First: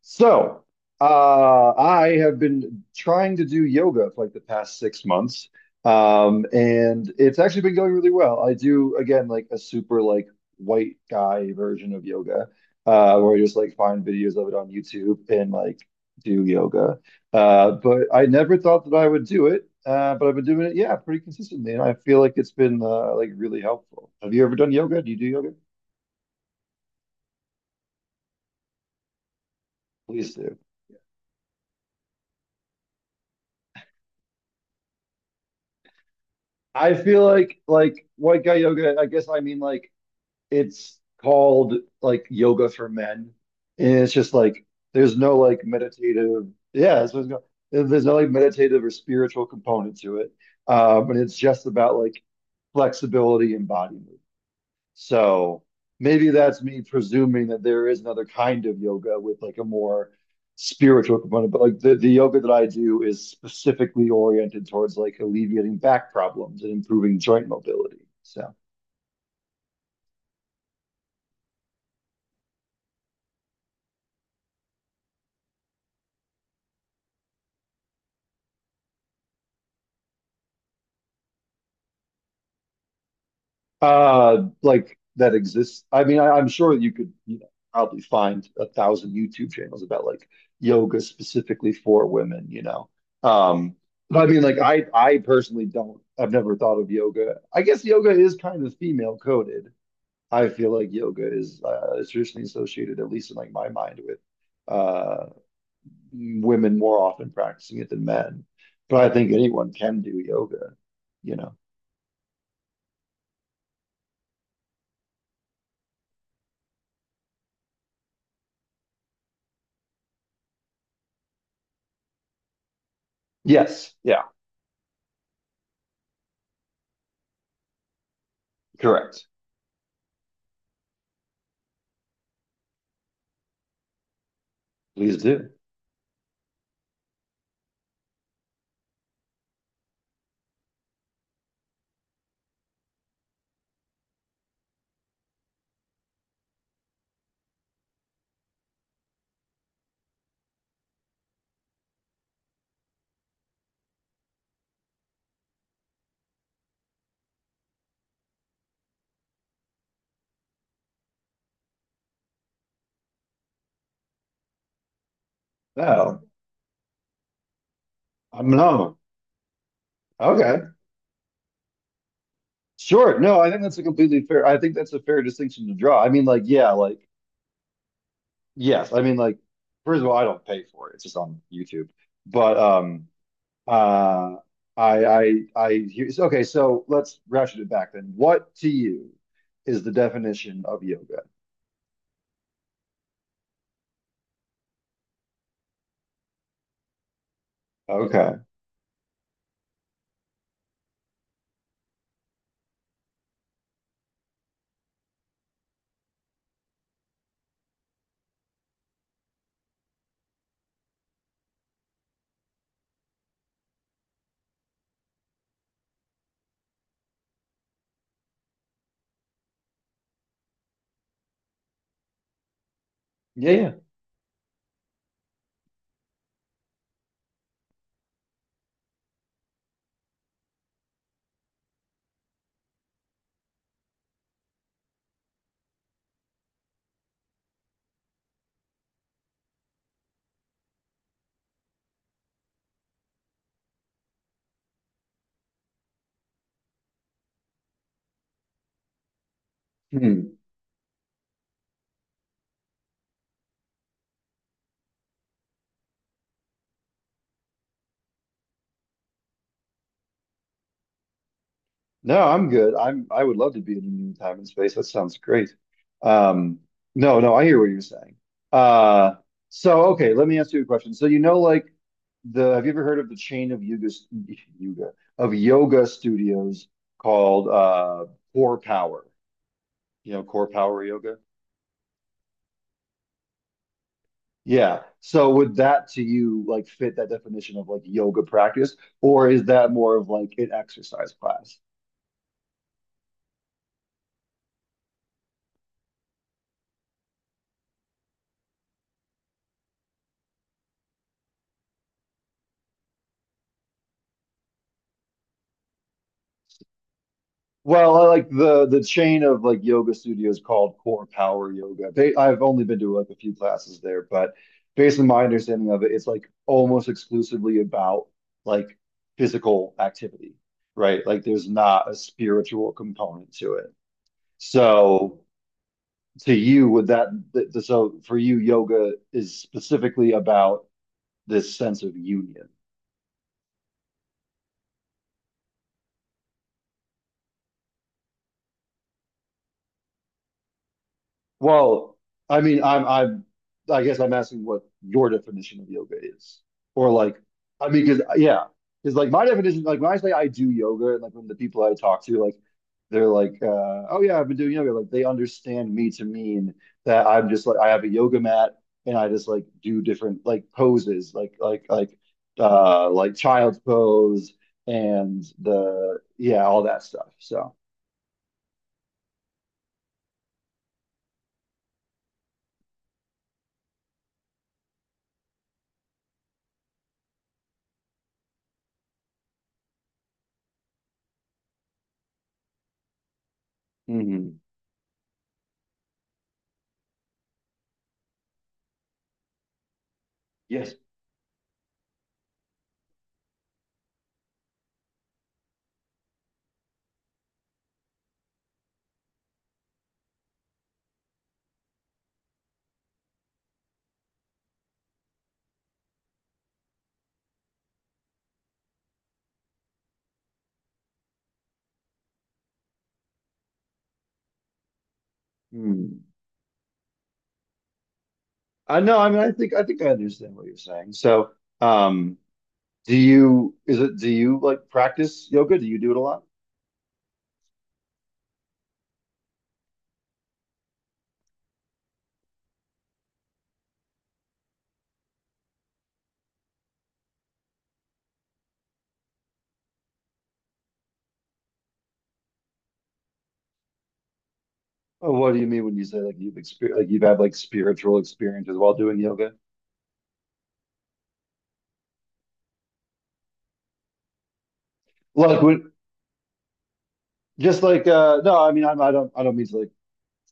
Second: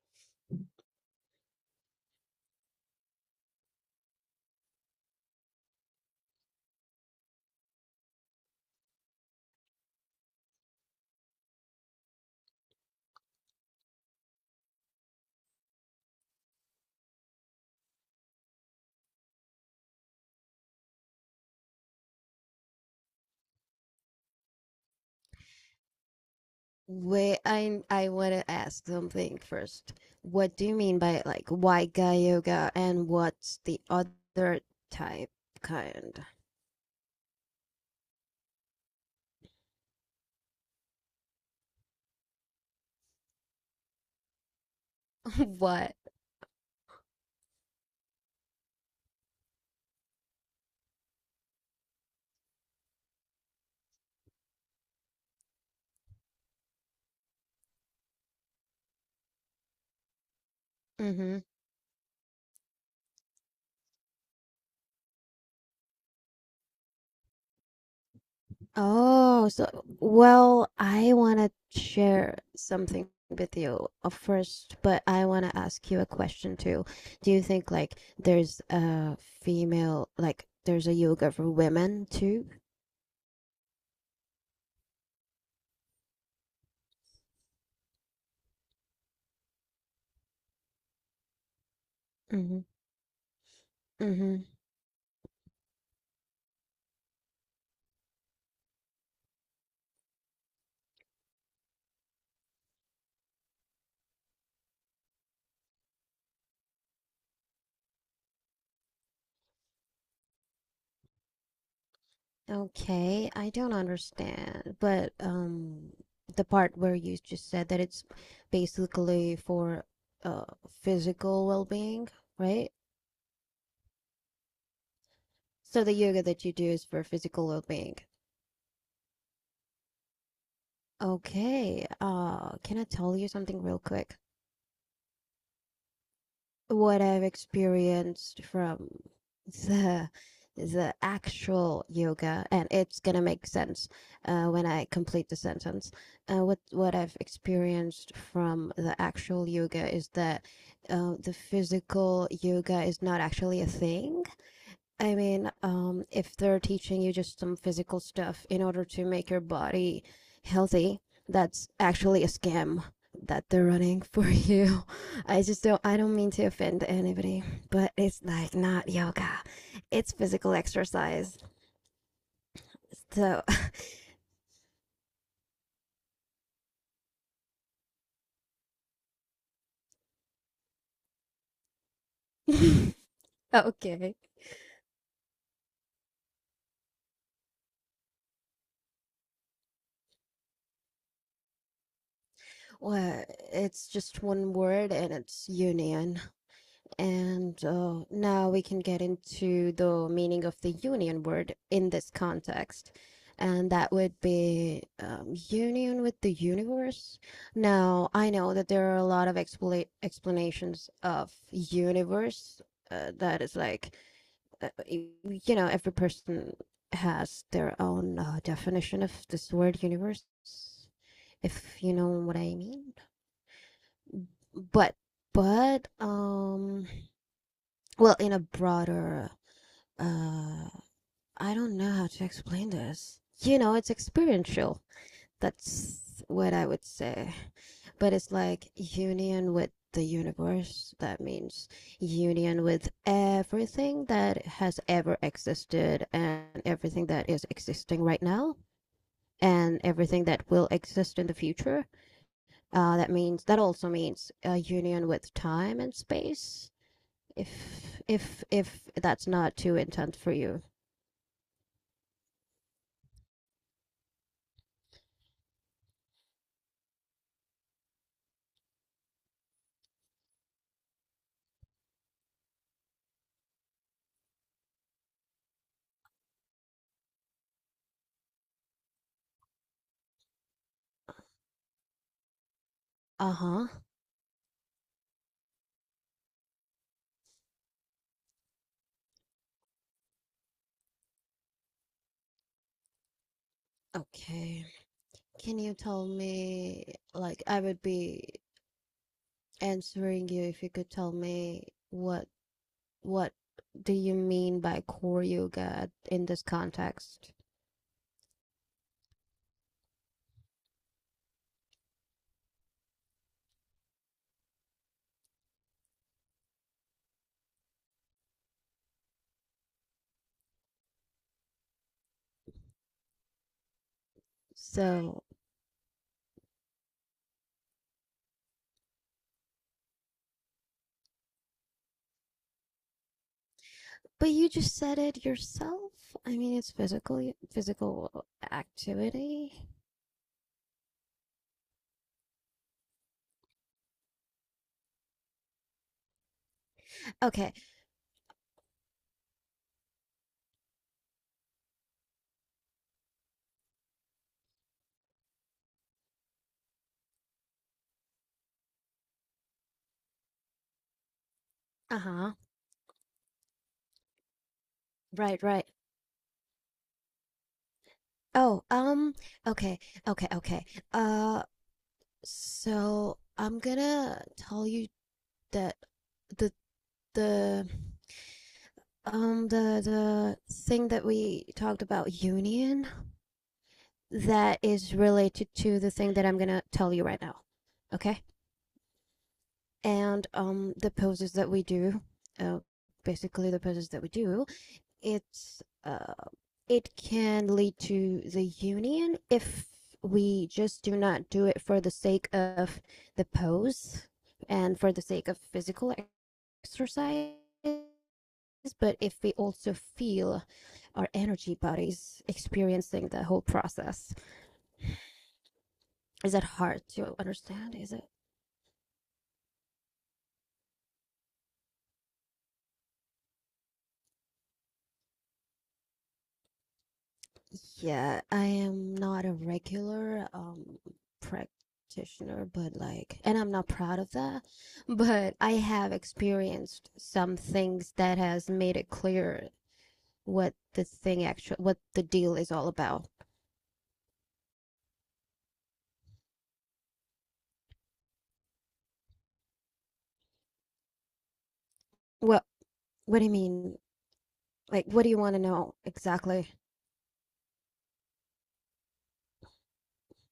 So, I have been trying to do yoga for like the past 6 months, and it's actually been going really well. I do again like a super like white guy version of yoga, where I just like find videos of it on YouTube and like do yoga. But I never thought that I would do it, but I've been doing it, yeah, pretty consistently, and I feel like it's been like really helpful. Have you ever done yoga? Do you do yoga? Wait, I want to ask something first. Please do. What do you mean by like white guy yoga, and what's the other type kind? I feel like white guy yoga, I guess I mean like it's called like yoga for men, and it's just like there's no like What? meditative. Yeah, that's what it's. There's no like meditative or spiritual component to it, and it's just about like flexibility and body movement. So maybe that's me presuming that there is another kind of yoga with like a more spiritual Mm-hmm. component, but like the yoga that I do is specifically oriented towards like alleviating back problems and improving joint mobility. So Oh, so well, I wanna share something with you first, but I wanna ask you a question too. Do you think like there's a female, like there's a yoga for women too? Like that exists. I mean, I'm sure you could, you know, probably find a thousand YouTube channels about like yoga specifically for women, Mm-hmm. you know. Um, but I mean, Mm-hmm. like I personally don't. I've never thought of yoga. I guess yoga is kind of female coded. I feel like yoga is traditionally associated, at least in like my mind, with uh, women more often practicing it than men. But I think anyone can do yoga, you know. Okay, I don't understand. But the part where you just said that it's basically for uh physical well-being, right? Yes, yeah, So the yoga that you do is for physical well-being. correct. Okay. Can I tell you something real quick? Please do. What I've experienced from the the actual yoga, and it's gonna make sense when I complete the sentence. What I've experienced from the actual yoga is that the physical yoga is not actually a thing. I mean, if they're teaching you just some physical stuff in order to make your body healthy, that's actually a scam that they're running for you. I just don't, I don't No, mean to offend anybody, but it's I'm like not no. yoga. It's physical Okay. exercise. Sure. No, So I think that's a completely fair. I think that's a fair distinction to draw. I mean, like, yeah, like, yes. I mean, like, first of all, I don't pay for it. It's just on YouTube. But okay. uh I hear okay, so let's ratchet it back then. What to you is the definition of yoga? Well, it's just one word, and it's union. And Okay. now we can get into the meaning of the union word in this context. And that would be, union with the universe. Now, I know that there are a lot of explanations of universe, that is like, uh, you know, every person has their own, definition of this word universe, if you know what I mean. Yeah, yeah. But, but, well, in a broader, uh, I don't know how to explain this. You know, it's experiential. That's what I would say. But it's like union with the universe. That means union with everything that has ever existed, and everything that is existing right now, and everything Hmm. that will exist in the future. That means, that also means a union with time and space, if that's not too intense for you. No, I'm good. I would love to be in time and space. That sounds great. Um, no, no, I hear what you're saying. Uh, so okay, let me ask you a question. So you know, like the have you ever heard of the chain of yoga yoga studios called Core Power? You know, Core Power Yoga. Uh-huh. Yeah. So would that to you like fit that definition of like yoga practice, or is that more of like an exercise class? Okay. Can you tell me, like I would be answering you if you could tell me what do you mean by core yoga in this context? Well, I like the chain of like yoga studios called Core Power Yoga. They, I've only been to like a few classes there, but based on my understanding of it, it's like almost exclusively about like physical activity, right? Like there's not a spiritual component to it. So So, to you, would that for you, yoga is specifically about this sense of union. but you just said it yourself. I mean, it's physical activity. Well, I mean, I guess I'm asking what your definition of yoga is, or like, Okay, I mean, because yeah, because like my definition, like when I say I do yoga, and like when the people I talk to, like they're like, oh yeah, I've been doing yoga. Like they understand me to mean that I'm just like I have a yoga mat and I just like do different like poses, uh-huh. Like child's pose and Right, right. the yeah all that stuff. So Oh, okay, okay, okay. Uh, so I'm gonna tell you that the the the thing that we talked about union, mhm. that is related to the thing that I'm gonna tell you right now. Okay? And Yes. The poses that we do, uh, basically the poses that we do it's it can lead to the union if we just do not do it for the sake of the pose and for the sake of physical exercise, but if we also feel our energy bodies experiencing the whole process. Hmm. Is that hard to understand, is it? I know. I mean, I think I understand what you're saying. So, um, do you like practice yoga? Do you do it a lot? Yeah, I am not a regular practitioner, but like, and I'm not proud of that, but I have experienced some things that has made it clear what the thing actually, what the deal is all about. Or what do you mean when you say like you've experienced like you've had like spiritual experiences while doing yoga? What what do you mean? Like, what do you want to Like when know exactly? just like no, I mean I don't mean to like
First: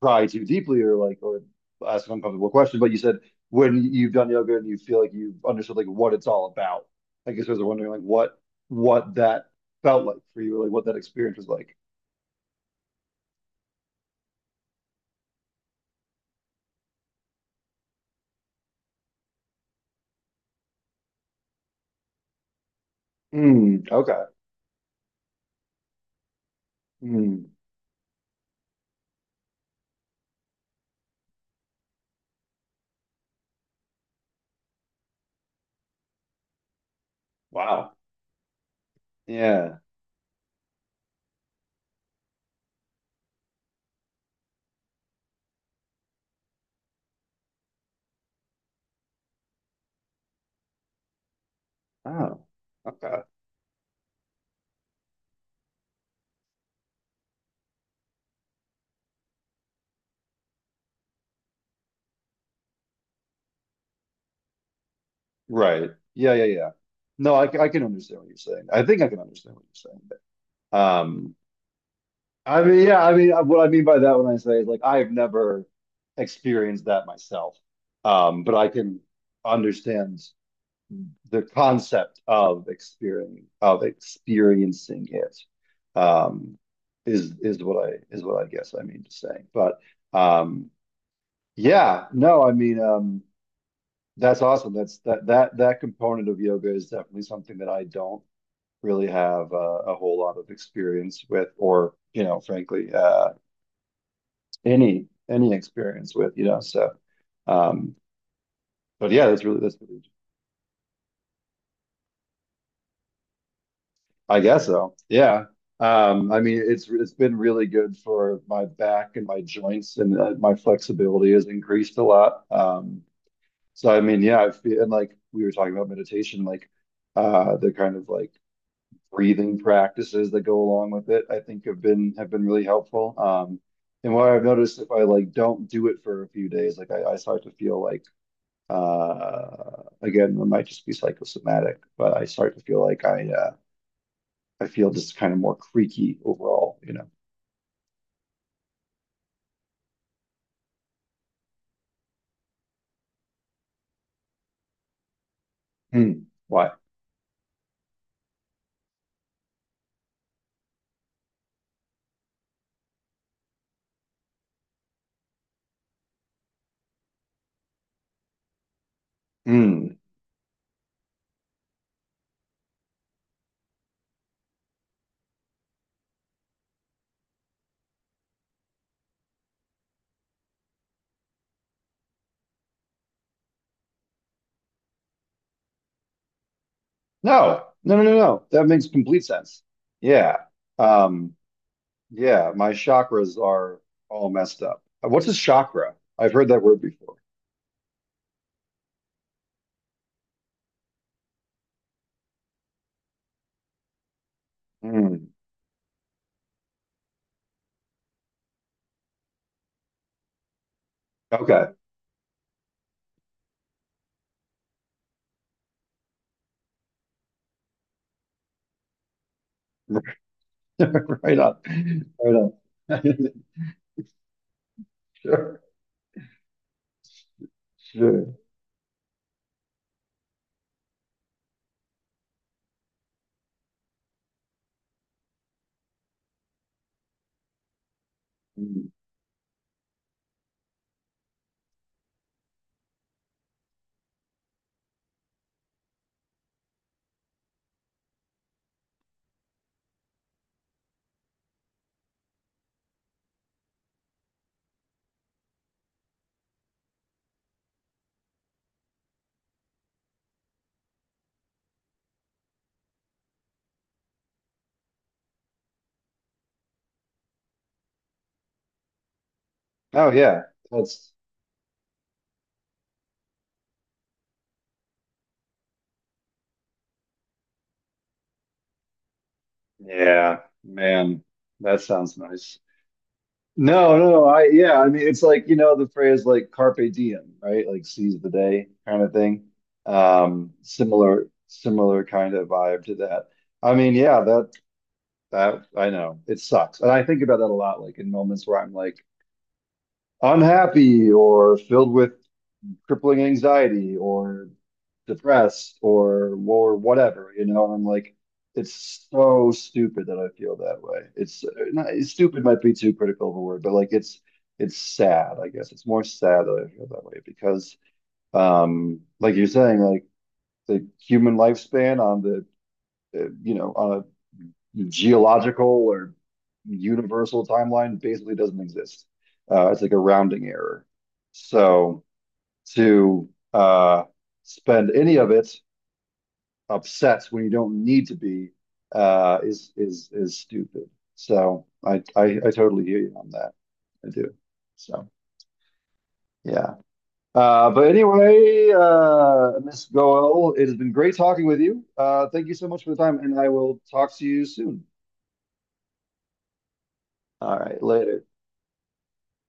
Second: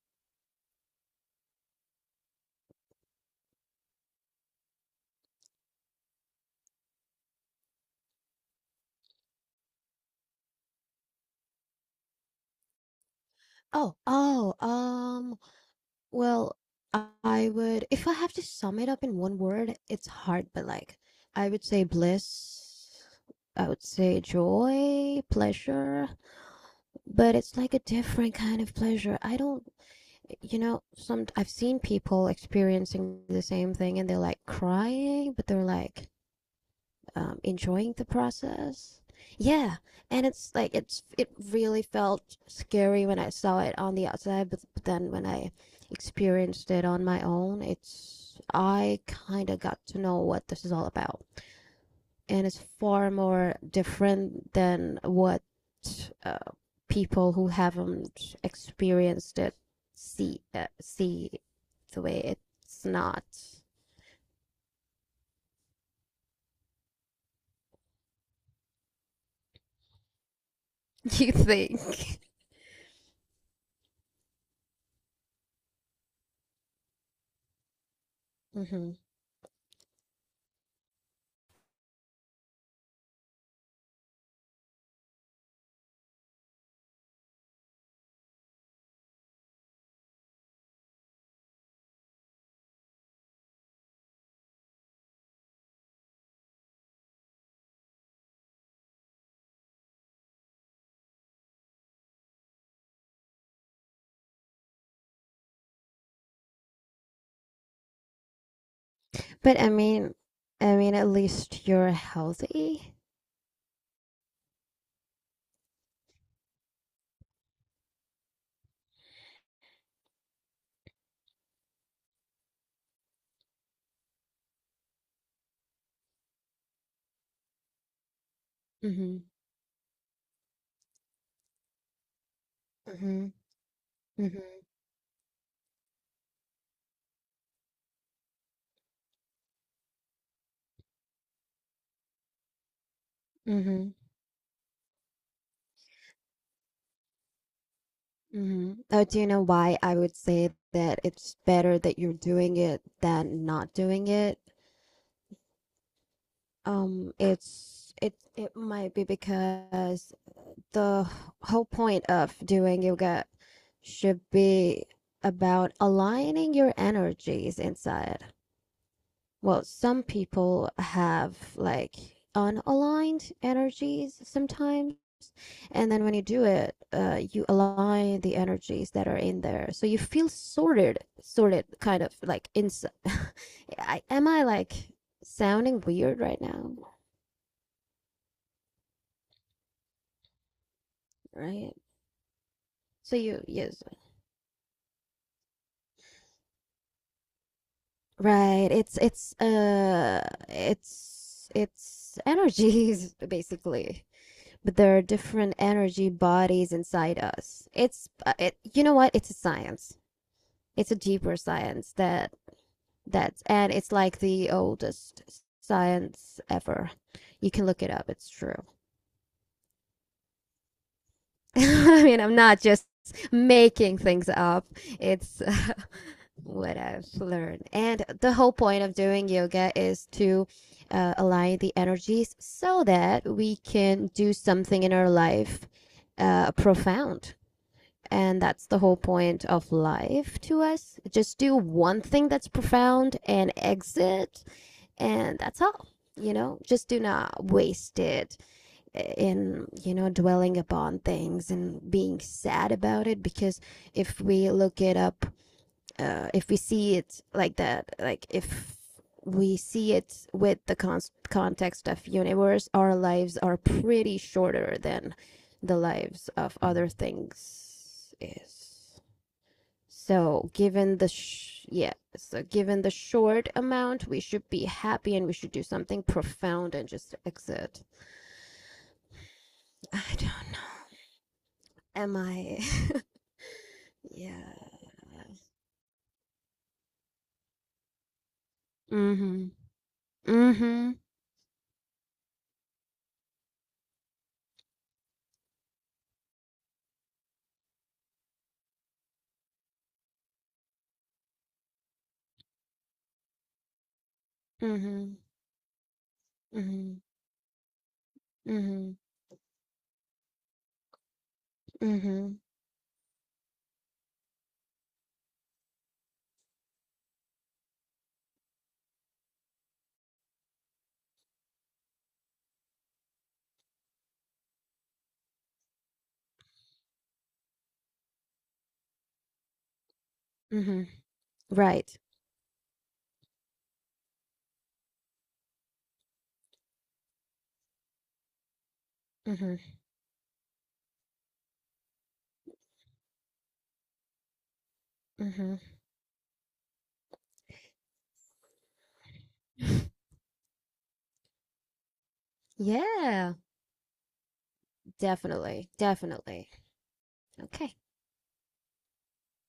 pry too deeply or like or ask an uncomfortable question, but you said when you've done yoga and you feel like you've understood like what it's all about. I guess I was wondering like what that felt like for you, like what that experience was like. Oh, oh, well, I would, if I have to sum it up in one word, it's hard, but like, I would say bliss. I Mm, would say okay. joy, pleasure, but Mm, it's like a different kind of pleasure. I don't, you know, some I've seen people experiencing the same thing and they're like crying, but they're like, wow. enjoying the process. Yeah, Yeah. and it's like, it's it really felt scary when I saw it on the outside, but then when I experienced it on my own, it's, I kind of got to know what this is all about, Oh. and it's far Okay. more different than what, uh, people who haven't experienced it see the way it's not. Right. Yeah, yeah, yeah. No, I can understand what you're saying. I think I can understand what you're saying. You Um, think? I mean, yeah, I mean, what I mean by that when I say is like I've never experienced that myself. But I Mm-hmm. can understand the concept of experiencing it. Um, is what I guess I mean to say. But um, yeah, no, I mean, that's awesome. That's that that That component of yoga is definitely something that I don't really have a whole lot of experience with, or you know, frankly, any experience with. You know, so um, but yeah, But that's really, I mean, at least you're healthy. I guess so. Yeah. I mean, it's been really good for my back and my joints, and my flexibility has increased a lot. So I mean, yeah, I feel and like we were talking about meditation, like the kind of like Mm-hmm. breathing practices that go along with it, I think have been really helpful. Mm-hmm. And what Mm-hmm. I've noticed if I like don't do it for a few days, like I start to feel like again, it might just be psychosomatic, but I start to feel like Mm-hmm. I feel just kind of more creaky overall, you know. Mm-hmm. Oh, do you know why I would say that it's better that you're doing it than not doing it? Hmm. Why? It it might be because the whole point of doing yoga should be about aligning your energies inside. Well, Hmm. some people have like unaligned energies sometimes. And then when you do it, you align the energies that are in there. So you feel sorted, sorted kind of like inside. I, am I like sounding weird right now? No, no, no, no, no. That makes complete sense. Yeah. Um, Right. yeah, my So chakras you, are yes, all messed up. What's a chakra? I've heard that word before. right. It's it's energies basically. But there are Hmm. different energy bodies inside us. It's, it, you know what? It's a science. It's a deeper Okay. science that, that's, and it's like the oldest science ever. You can look it up. It's true. Right on. I mean, Right I'm not just on. making things up. It's Sure. What I've learned. And Sure. the whole point of doing yoga is to align the energies so that we can do something in our life profound. And that's the Mm. whole point of life to us. Just do one thing that's profound and exit, and that's all. You know, just do not waste it in, you know, dwelling upon things and being sad about it because if we look it up, if we see it like that, like if we see it with the context of universe, our lives are pretty shorter than the lives of other things is, Oh, yeah. so given the That's, yeah, so given the short amount, we should be happy and we should do something profound and just exit. I yeah, don't know. man, that Am sounds nice. I? No, no, no. I, yeah, I Yeah. mean, it's like, you know, the phrase like carpe diem, right? Like seize the day kind of thing. Mhm. Mhm. Similar kind of vibe to that. I mean, yeah, that, I know it sucks. And I think about that a lot, like in moments where I'm like unhappy or filled with crippling anxiety or Mhm. depressed or Mhm. whatever, you know. And I'm like, Mhm. it's so stupid that I feel that way. It's not Mhm. stupid might be too critical of a word, but it's sad, I guess. It's more sad that I feel that way because, like you're saying, like the human lifespan on the you know on a geological or universal timeline basically doesn't exist. It's like a rounding error. Mhm. Right. So to uh, spend any of it upsets when you don't need to be Mhm. Is stupid. So I totally hear you on that. I do. So Mhm. yeah. But anyway, Miss Goel, it has been great talking with you. Thank you so much for the time, Yeah. and I will talk to you soon. Definitely. Definitely. All Okay. right, later.